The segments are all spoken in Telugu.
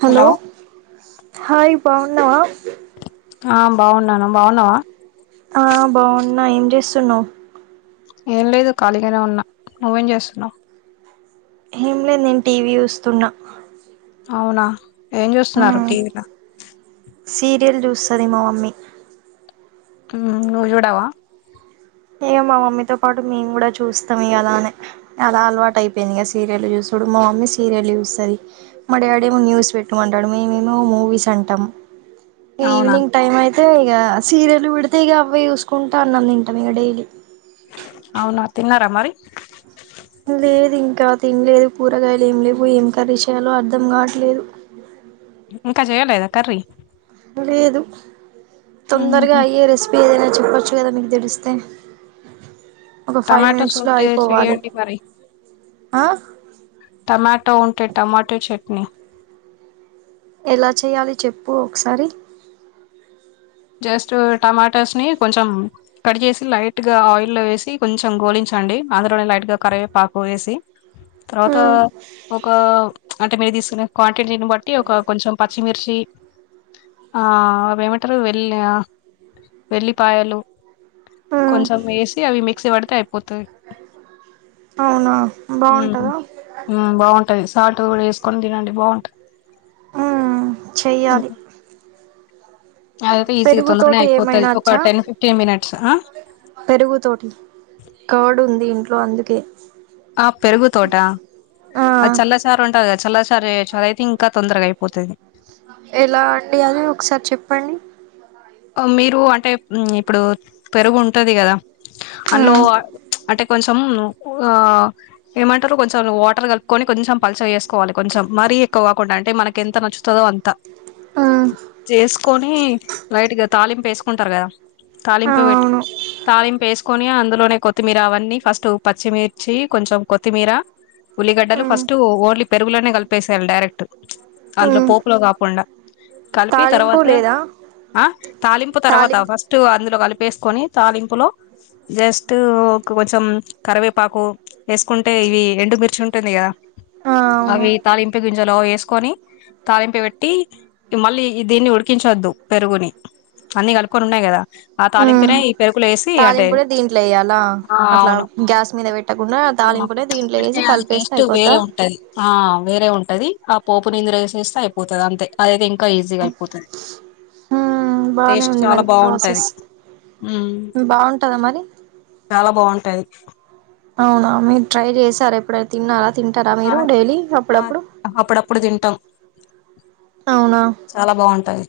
హలో హాయ్ బాగున్నావా. ఆ బాగున్నాను బాగున్నావా. ఆ బాగున్నా ఏం చేస్తున్నావ్ ఏం లేదు ఖాళీగానే ఉన్నా నువ్వేం చేస్తున్నావు. ఏమిలేదు నేను టీవీ చూస్తున్నా. అవునా ఏం చూస్తున్నారు టీవీల. సీరియల్ చూస్తది మా మమ్మీ. ఉమ్ నువ్వు చూడవా. ఇక మా మమ్మీతో పాటు మేము కూడా చూస్తాం. ఇగ అలానే అలా అలవాటు అయిపోయింది ఇక సీరియల్ చూసుడు మా మమ్మీ సీరియల్ చూస్తది. మా డాడి ఏమో న్యూస్ పెట్టుకుంటాడు మేముమో మూవీస్ అంటాము. అవునా ఈవినింగ్ టైమ్ అయి అ ఇక సీరియల్ పేడితే ఇక అవయి చూసుకుంటా అన్నం తిన ఆ మీ డైలీ. అవునా తిన్నారా మరి లేదు ఇంకా తినలేదు. కూరగాయలు ఏం లేవు ఏం కర్రీ చేయాలో అర్థం కావట్లేదు. ఇంకా జేయలేదా కర్రీ. లేదు. తొందరగా ఉహు. అయ్యే రెసిపీ ఏదైనా, చెప్పచ్చు కదా మీకు తెలుస్తే. టమాటోస్ ఉంటే చెయ్యండి. మరి ఆ టమాటో ఉంటే టమాటో చెట్ ఓ ఎలా చేయాలి. చెప్పు ఒకసారి జస్ట్ టమాటోస్ ని కొంచెం కట్ చేసి లైట్ గా ఆయిల్లో వేసి కొంచెం గోలించండి. అందులోనే లైట్ గా కరివేపాకు వేసి తర్వాత మ్మ్ ఒక అంటే మీరు తీసుకునే క్వాంటిటీ బట్టి ఒక కొంచెం. పచ్చిమిర్చి ఆ అవి ఏమంటారు, వె వెల్లిపాయలు. మ్మ్ కొంచెం వేసి అవి మిక్సీ పడితే అయిపోతది. అవునా ఉమ్ బాగుంటదా ఉమ్ బాగుంటది సాల్ట్. టూ డేస్కని తినండి బాగుంటాంది. చేయ్యాలి. అదయితే ఈజీగా తొందరగానే అయిపోతది ఏమైనా ఒక అచ్చా టెన్ ఫిఫ్టీన్ మినిట్స్ ఆ పెరుగుతోటి కర్డ్ ఉంది ఇంట్లో అందుకే ఆ పెరుగు తోటి ఆ చల్లచారు ఉంటది గా చల్లచార్ సరేయచ్చు అదయితే ఇంకా తొందరగా అయిపోతది. ఎలా అండి అది ఒకసారి చెప్పండి. మీరు అంటే ఇప్పుడు పెరుగు ఉంటది కదా. మ్మ్ అనులోవా అంటే కొంచెం ఆ ఏమంటారు కొంచెం వాటర్ కలుపుకొని కొంచెం పలుచగా చేసుకోవాలి కొంచెం మరీ ఎక్కువ కాకుండా అంటే మనకి ఎంత నచ్చుతదో అంత మ్మ్ జేసుకు కొనీ లైట్ గా తాలింపు వేసుకుంటారు కదా ఆ తాలింపు పెట్టు అవును తాలింపు వేసుకొని అందులోనే కొత్తిమీర అవన్నీ ఫస్ట్ పచ్చిమిర్చి కొంచెం కొత్తిమీర ఉల్లిగడ్డలు మ్మ్ ఫస్ట్ ఓన్లీ పెరుగులోనే కలిపేసేయాలి డైరెక్ట్ అందులో మ్మ్ పోపులో కాకుండా కలిపి తాలింపు తర్వాత లేదా ఆ తాలింపు తర్వాత తాలింపు ఫస్ట్ అందులో కలుపు వేసుకొని తాలింపులో జస్ట్ కొంచెం కరివేపాకు వేసుకుంటే ఇవి ఎండుమిర్చి ఉంటుంది కదా ఆ అవును అవి తాలింపి గింజలో వేసు కొని తాలింపి పెట్టి మళ్ళీ దీన్ని ఉడికించద్దు పెరుగుని అన్నీ కలుపుకొని ఉన్నాయి కదా ఆ మ్మ్ తాలింపునే ఈ పెరుకుల వేసి అంటే తాలింపుడే దీంట్లో వేయాలా అట్లా ఆవును గ్యాస్ మీద పెట్టకుండా ఆ మా తాలింపునే పెట్టు దీంట్లో పెడితే వేసి అది కలిపేస్తే టస్ట్ అయిపోద్దా వేరే ఉంటది ఆ వేరే ఉంటది పోపు నింద్రా ఎసిస్తే అయిపోతది అంతే అదె ఇం కా ఈజీ గా అయ్యిపోతది ఉ బాగానే ఉంది మరి ప్రాసెస్ బాగుంటదా మరి బా బాగుంటాది అవునా మీరు ట్రై చేసార ఎప్పుడై తిన్నార తింటరా ఆ మీరు డైలీ ఆ అప్పుడప్పుడు అప్పుడప్పుడు తింటాం అవునా చాలా బాగుంటది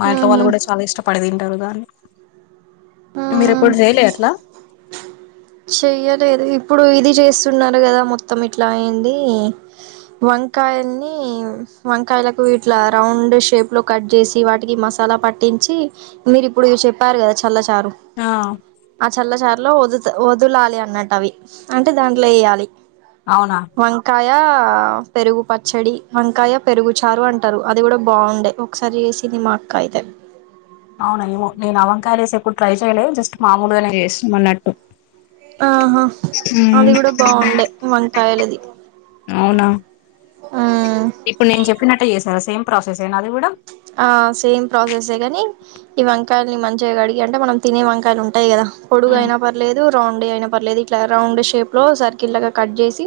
మా ఇంట్లో ఉహు వాళ్ళు కూడ చాలా ఇష్టపడేది ఇం ఎర్రదాన్ని ఉ మీరు ఎప్పుడు జెయలే అట్ల చెయ్యలేదు ఇప్పుడు ఇది చేస్తున్నారు కదా మొత్తం ఇట్లా ఏంది వంకాయని వంకాయలకు ఇట్లా రౌండ్ షేప్ లో కట్ చేసి వాటికి మసాలా పట్టించి మీరు ఇప్పుడు ఇవి చెప్పారు కదా చల్ల చారు ఆ ఆ చల్ల చారు లో వధుతు వదలాలి అన్నట్టు అవి అంటే దాంట్లో ఎయ్యాలి అవున య పెరుగు పచ్చడి వంకాయ పెరుగు చారు అంటారు అది కూడా బాగుండే ఒకసారి చేసింది మా అక్క అయితే అవున ఏమో నేను అ వంకాయలు లేసి ఎప్పుడు ట్రై చేయలే జస్ట్ మామూలుగానే చేసు మల్లట్టు ఆహా అది కూడ బాగుండే వంకాయలది అవునా ఉ ఇప్పుడు నేను చెప్పినట్టే చేసారా సేమ్ ప్రాసెస్ ఏనా అది కూడ ఆ సేమ్ ప్రాసెస్ ఏ గని ఈ వంకాయల్ని మంచిగా కడిగి అంటే మనం తినే వంకాయలు ఉంటాయి కదా పోడుగు అయినా పర్లేదు రౌండ్ ఉండే అయినా పర్లేదు ఇట్ల రౌండ్ షేప్ లో సర్కిల్ లాగా కట్ చేసి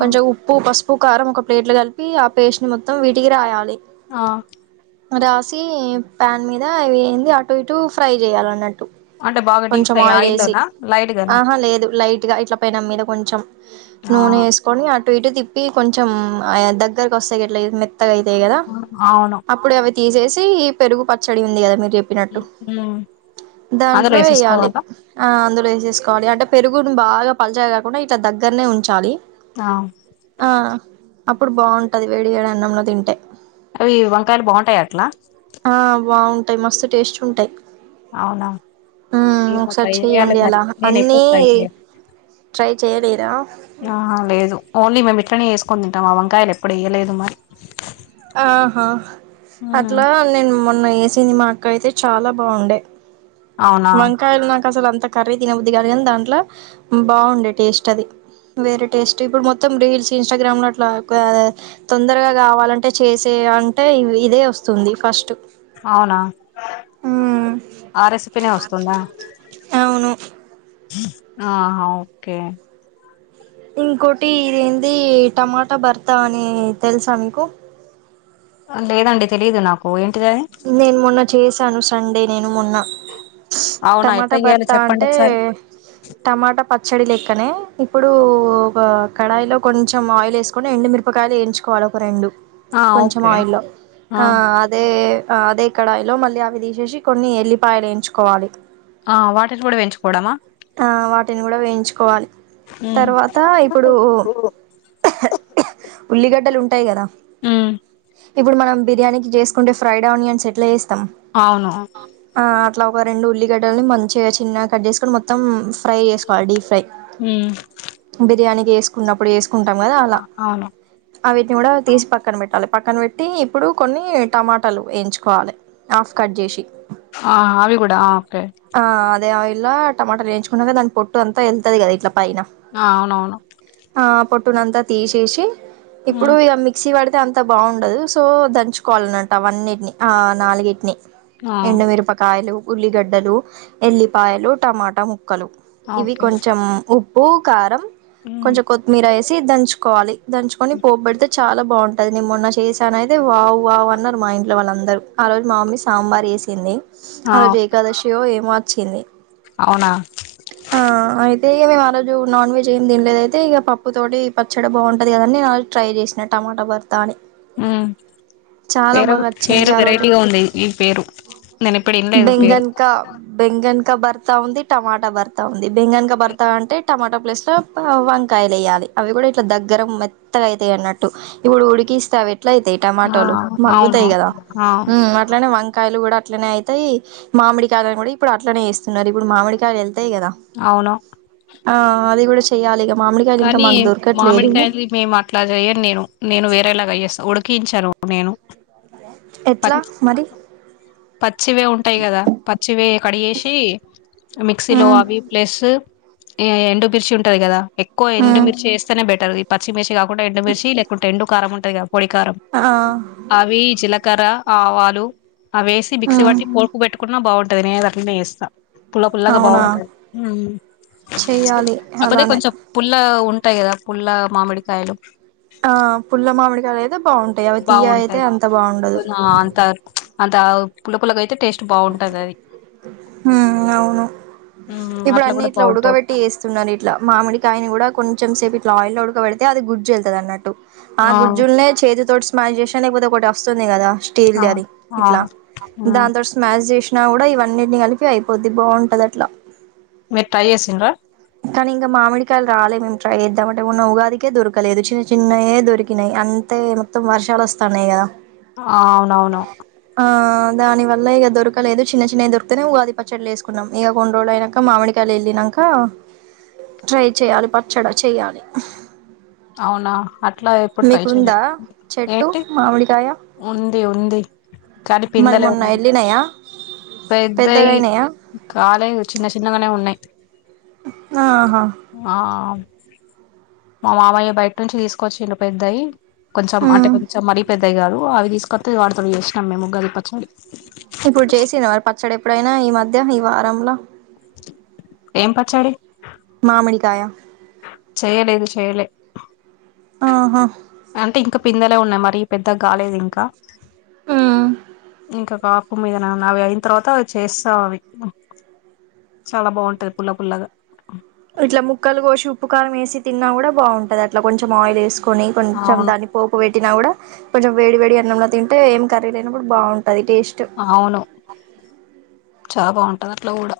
కొంచం ఉప్పు పసు ఉ కారం ఒక ప్లేట్లు కలిపి ఆ పేస్ట్ ని మొత్తం వీటికి రాయాలి ఆ రాసి పాన్ మీద అవి ఏంది అటు ఇటు ఫ్రై చేయాల అన్నట్టు అంటే బాగా డీప్ కొంచెం ఫ్రై ఆయిల్ వేసి ఆయిల్లోనా లైట్ గానా ఆహా లేదు లైట్ గ ఇట్ల పైన మీద కొంచెం ఆ నూనె వేసుకొని అటు ఇటు తిప్పి కొంచెం ఆ దగ్గరకు వస్తే గ ఎట్లా మె అత్తగైతాయి కద అవును అప్పుడు అవి తీసేసి ఈ పెరుగు పచ్చడి ఉంది కద మీరు చెప్పినట్టు ఉమ్. దన్ అందులో లో వేయాలి వేసేసుకోవాలా ఆ అందులో చేసుకోవాలి అంటే పెరుగుని బాగా పలిచాయి కాకుండా ఇట్ల దగ్గరనే ఉంచాలి ఆ ఆ అప్పుడు బాగుంటది వేడివేడి అన్నంలో తింటే అవి వంకాయలు బాగుంటయ అట్ల ఆ బాగుంటాయి మస్తు టేస్ట్ ఉంటాయి అవునా మ్మ్ ఏమో ఒకసారి ట్రై చేయాలి చెయ్యండి మరి అలా నేను ఎప్పుడు అన్నీ ట్రై చేయాలి ట్రై చేయలేదా ఆ లేదు ఓన్లీ మే పట్టనే వేసుకని తింటం ఆ వంకాయలు ఎప్పుడు వేయలేదు మరి ఆహా ఉమ్. అట్లా నేను మొన్న సినిమాకు అయితే చాలా బాగుండే అవునా మంకాయలు నాకసలు అంత అ కర్రీ తినబుది కానీ కానీ దాంట్లో బాగుండే టేస్ట్ అది వేరే టేస్ట్ ఇప్పుడు మొత్తం రీల్స్ ఇన్స్టాగ్రామ్ లో అట్లా తొందరగా కావాలంటే చేసే అంటే ఇదే వస్తుంది ఫస్ట్ అవునా మ్మ్ ఆర్ఎస్ అవును ఆహా ఓకే ఇంకోటి ఇది ఏంది టమాటా భర్త అని తెలుసా మీకు లేదండి తెలీదు నాకు ఏంటిది అది నేను మొన్న చేసాను కండే నేను మొన్న అవునా ఎట్లా టమాటా చేయాలో భర్త చెప్పండి అంటే ఒకసారి టమాటా పచ్చడి లెక్క అ కానే ఇప్పుడు ఒక కడాయిలో కొంచెం ఆయిల్ వేసుకొని ఎండుమిిరపకాయలు వేయించుకోవాలి ఒక రెండు ఆ కొంచెం ఓకే ఆయిల్లో ఆ అదే ఆ అదే కడాయిలో మళ్ళీ అవి తీసేసి కొన్ని ఎల్లిపాయలు వేయించుకోవాలి ఆ వాటిని కూడా పెంచుకోవడమా ఆ వాటిని కూడా వేయించుకోవాలి ఉమ్ తర్వాత ఇప్పుడు ఉల్లిగడ్డలు ఉంటాయి కదా ఉమ్, ఇప్పుడు మనం బిర్యానీ చేసుకుంటే ఫ్రైడ్ నియన్స్ట్లాస్ తను అవును ఆ అత్త అట్లా ఒక రెండు ఉల్లిగడ్డాలని మంచిగా చిన్నగా కట్ చేసుకొని మొత్తం ఫ్రై చేసుకోవాలి డీప్ ఫ్రై ఉ చేసుకున్నప్పుడే వేసుకో వేసుకుంటాం కదా అలా అటిని కూడా తీసి పక్కన పెట్టాలి పక్కన పెట్టి ఇప్పుడు కొన్ని టమాటాలు టమాటాలు వేయించుకోవాలి ఆఫ్ కట్ చేసి ఆ అవి కూడా ఓకే ఇలా టమాటాలు వేయించుకున్నాక దాని పొట్టు అంతా దాని వెళ్తుది కదా ఇట్లా పైనా ఆ, అవునవును ఆ కొట్టు పొట్టునంత తీసేసి ఇప్పుడు ఉమ్, ఇక మిక్సీ పడితే మిక్సీ పడితే అంత బాగుండదు సో దంచుకోవాలన్నట్టు అన్నిటిని ఆ నాలుగింటిని ఆ, ఎండుమిరపకాయలు ఉల్లిగడ్డలు ఎల్లిపాయలు టమాటా ముక్కలు మొక్కలు ఇవి ఓకే కొంచెం ఉప్పు ఉప్పు కారం ఉమ్, కొంచెం కొత్తిమీర వేసి ఇచ్చి దంచుకోవాలి దంచుకొని పోపు పెడితే చాలా బాగుంటుంది అది నేను మొన్న చేశాను అయితే వావ్ వావ్ ఉన్నారు మా ఇంట్లో వాళ్ళందరూ ఆ రోజు మా మమ్మీ సాంబార్ వేసింది ఆ ఆరోజు ఏకాదశి ఏమో చిన్ని అవునా ఆ అయితే ఈరోజు నాన్ వెజ్ ఏం తినలేదుదైతే ఇక పప్పుతోటి పచ్చడి బాగుంటంది కద అని ట్రై చేసిన టమాటా బదులు ఉ వేర బాగా వచ్చింది వేరు ఆ రోజు వెరైటీగా ఉంది ఈ పేరు నేను ఇప్పుడు ఏంలేదు పేరు బనకా భర్తా ఉంది టమాటా భర్తా ఉంది బెంగనకా భర్త అంటే టమాటా ప్లేస్ లో వంకాయలు వయాలి అవి కూడా ఇట్లా దగ్గర మెత్తగా అయితాయిన్నట్టు ఇప్పుడు ఉడికిస్తావి ఎట్లా అయితే ఆ టమాటోలు అవును మగ్గుతాయి కదా ఆ ఊ అట్లానే వంకాయ వంకాయలు కూడా అట్నే అయితయి మామిడికాయలు కూడా ఇప్పుడు అట్నే వస్తున్నారు ఇప్పుడు మామిడికాయలు వెళ్తాయి కదా అవును ఆ అది కూడా చెయ్యాలి ఇగ కానీ మామిడికాయ మేము అట్లా చేయను నేను నేను వేరేలాగా చేస్తా ఉడు కించరు నేను ఎట్లా మరి చ్చివే ఉంటాయి కదా పచ్చివే కడిగేసి మిక్సీలో ఉమ్ అవి ప్లస్ ఏ ఎండు బిర్చి ఉంటది కదా ఎక్కువ ఉమ్ ఎండుమిర్చిస్తేనే బెటర్ ఈ పచ్చిమిర్చ కాకుండా ఎండుమిర్చి లేకుంట ఎండు కరంటేగా ఓడిికారం ఆ అవి జీలకర ఆవాాలు ఆవేసి మిక్సి ఉమ్ బట్టి బిసి మోకు పెట్కుంట బాగుంటుంది నేను అట్లానే చేస్తా పుల పుల్లగా అవునా బాగుంటాంది ఉమ్ చెయ్యాలి కాకపోతే అలానే కొంచెం ఆ ఉంటాయి కదా పుల్ల మామిడికాయలు ఆ పుల్ల మామిడికాయలు అయితే బాగుంటాయి అవి తీయ అయితే బాగుంటాయి అంత బాగుండదు అంత అంత పుల్ల పుల్లగా టేస్ట్ బాగుంటంది అది ఉమ్ అవును ఇప్పుడు అట్లా అన్ని కూడా ఇట్లా బాగుంటది ఉడకబెట్టి చేస్తున్నరు ఇట్లా మామిడికాయని కూడా కొం చం సేపు ఇట్లా ఆయిల్లో ఉడకబడితే అది గుడ్జ వెళ్తుంది అన్నటు ఆ గుజ్జుల్నే చేతి తోటీ స్మాష్ లేకపోతే ఒకటి వస్తుంది కదా స్టీల్ దాది అవును ఇట్లా హ్మ్ దాంతోనీ స్మాష్ చేసి కూడా ఇవన్నీటిని కలిపి అయిపోద్ది బాగుంటది అట్లా మీరు ట్రై చేసిండ్రా కానీ ఇంకా మామిడికాయలు రాలేదు మేము ట్రై చేద్దామంటే మొన్న ఉగాదికే దొరకలేదు చిన్న చిన్నయే దొరికినాయి అంతే మొత్తం వర్షాలు వస్తున్నాయి కదా అవునవును ఆ దాని వల్ల ఇక దొరకలేదు చిన్న చిన్నవి దొరికుతనే ఉగాది పచ్చట్లు వేసుకున్నాం ఇక కొన్ని రోజులు అయినాక మామిడికాయలుు ఎల్లినాంక ట్రై చేయాలి పచ్చడా చేయాలి అవునా అట్లా ఎప్పుడు ట్రై చెయలే చెట్టు ఏంటి మామిడికాయ ఉంది ఉంది కానీ మరి పిందలే మొన్న ఉన్నాయి వెళ్ళినాయా పెద్దవి పెద్దగాయినాయా కాలేదు చిన్న చిన్నగానే ఉన్నాయి ఆహా ఆ మా మామయ్య బయట నుంచి తీసుకొచ్చిండు పెద్దయి. కొంచెం అంటే ఉమ్. కొంచెం మరీ పెద్దయి కాదు అవి తీసుకొత్తే వాటితో చేసినాం మేము ఉగాది పచ్చడి. ఇప్పుడు చేసిన మరి పచ్చడి ఎప్పుడైనా ఈ మధ్య ఈ వారంలో ఏం పచ్చడి? మామిడికాయ చెయలేదు చెయలే ఆహా అంటే ఇంకా పిందులే ఉన్నాయి మరీ పెద్దగా కాలేదు ఇంకా. ఉమ్ ఇంకా కాపు మీద న నావి అయిన తర్వాత చేస్తాం అవి చాలా బావుంటది పుల్ల పుల్లగా ఇట్లా ముక్కలు కోసి ఉప్పు కారం వేసి తిన్నా కూడా బావుంటది. అట్లా కొంచం ఆయిల్ వేసుకు కొని కొంచెం అవును. దాన్ని పోపు పె తిన కూడా కొంచెం వేడి వేడి అన్నంలో తింటే ఏం కర్రీ లేనప్పుడు బావుం అవును చా బొన్ అది అట్లగూడ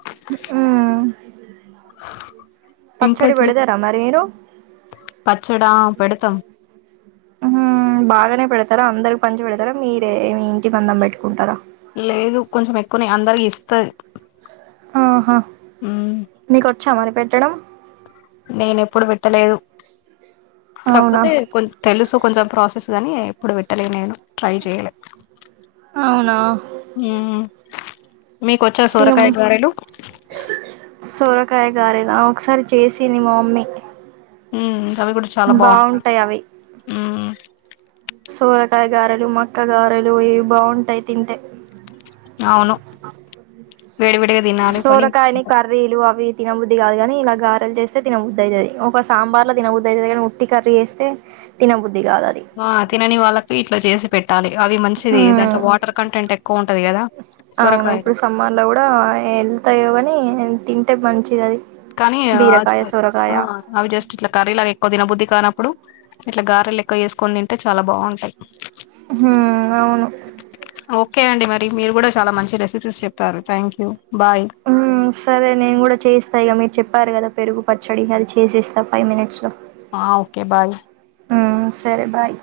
ఉహు ఇంకక్ మీ మరి మీరు పచ్చడా పెడతాం ఉహు బాగానే పెడతారా అందరికి పంచి పెడతారా మీరే ఇంటి మందం పెట్టుకుంటారా? లేదు కొంచెం ఎక్కువనే అందరి ఇస్తది ఆహా మ్మ్ మీకు వచ్చా మరి పె డం నేను ఎప్పుడు పెట్టలేదు. అవునా కాకపోతే కొం తెలుసు కొంచెం ప్రాసెస్ గాని ఇప్పుడు పెట్టలే నేను ట్రై చేయ్యలే. అవునా మీకొచ్చా ఏం సొరకాయ గారెలు కాయ గారేనా ఒకసారి చేసింది మామమ్మీ. మ్ బావుంటాయి అవి ఊ సోరకాయ గారెలు, మక్క గారెలు ఇవి బావుంటాయి తింటే అవును అమ్ వేడి వేడిగా తినాలి కానీ సోరకాయని కర్రీలు అవి తినబుద్ది కాదుగాని ఇలా గారలు చేస్తే తినబుద్ది అయితది. ఒక సాంబార్ లో తిన బుద్ది అయితది. కాని ఉట్టి కర్రీ చేస్తే తినబు ఆ తినని వాళ్ళతో ఇట్లా చేసి పెట్టాలి అవి మంచిది హ్మ్ దాంట్లో వాటర్ కంటెంట్ ఎక్కువ ఉంటది కదా. అవును సొరకాయలో ఇప్పుడు సమ్మర్లో కూడా వెళ్తాయో కాని తింటే మంచిది అది కానీ అ బీరకాయ ఆ సొరకాయ అవి జస్ట్ ఇట్లా కర్రీ లాగా ఎక్కువ దినబుద్ధి కానప్పుడు ఇట్లా గారలు లెక్క చేసుకొని తింటే చాలా బాగుంటాయి ఊహ అవును ఓకే అండి మరి మీరు కూడా చాలా మంచి రెసిపీస్ చెప్పారు థ్యాంక్ యూ బాయ్ హు సరే నేను కూడా చేయిస్తాయి ఇగ మీరు చెప్ప చెప్పారు కదా పెరుగు పచ్చడి అది చేసేస్తా ఫైవ్ మినిట్స్ లో ఆ ఓకే బాయ్ హా సరే బాయ్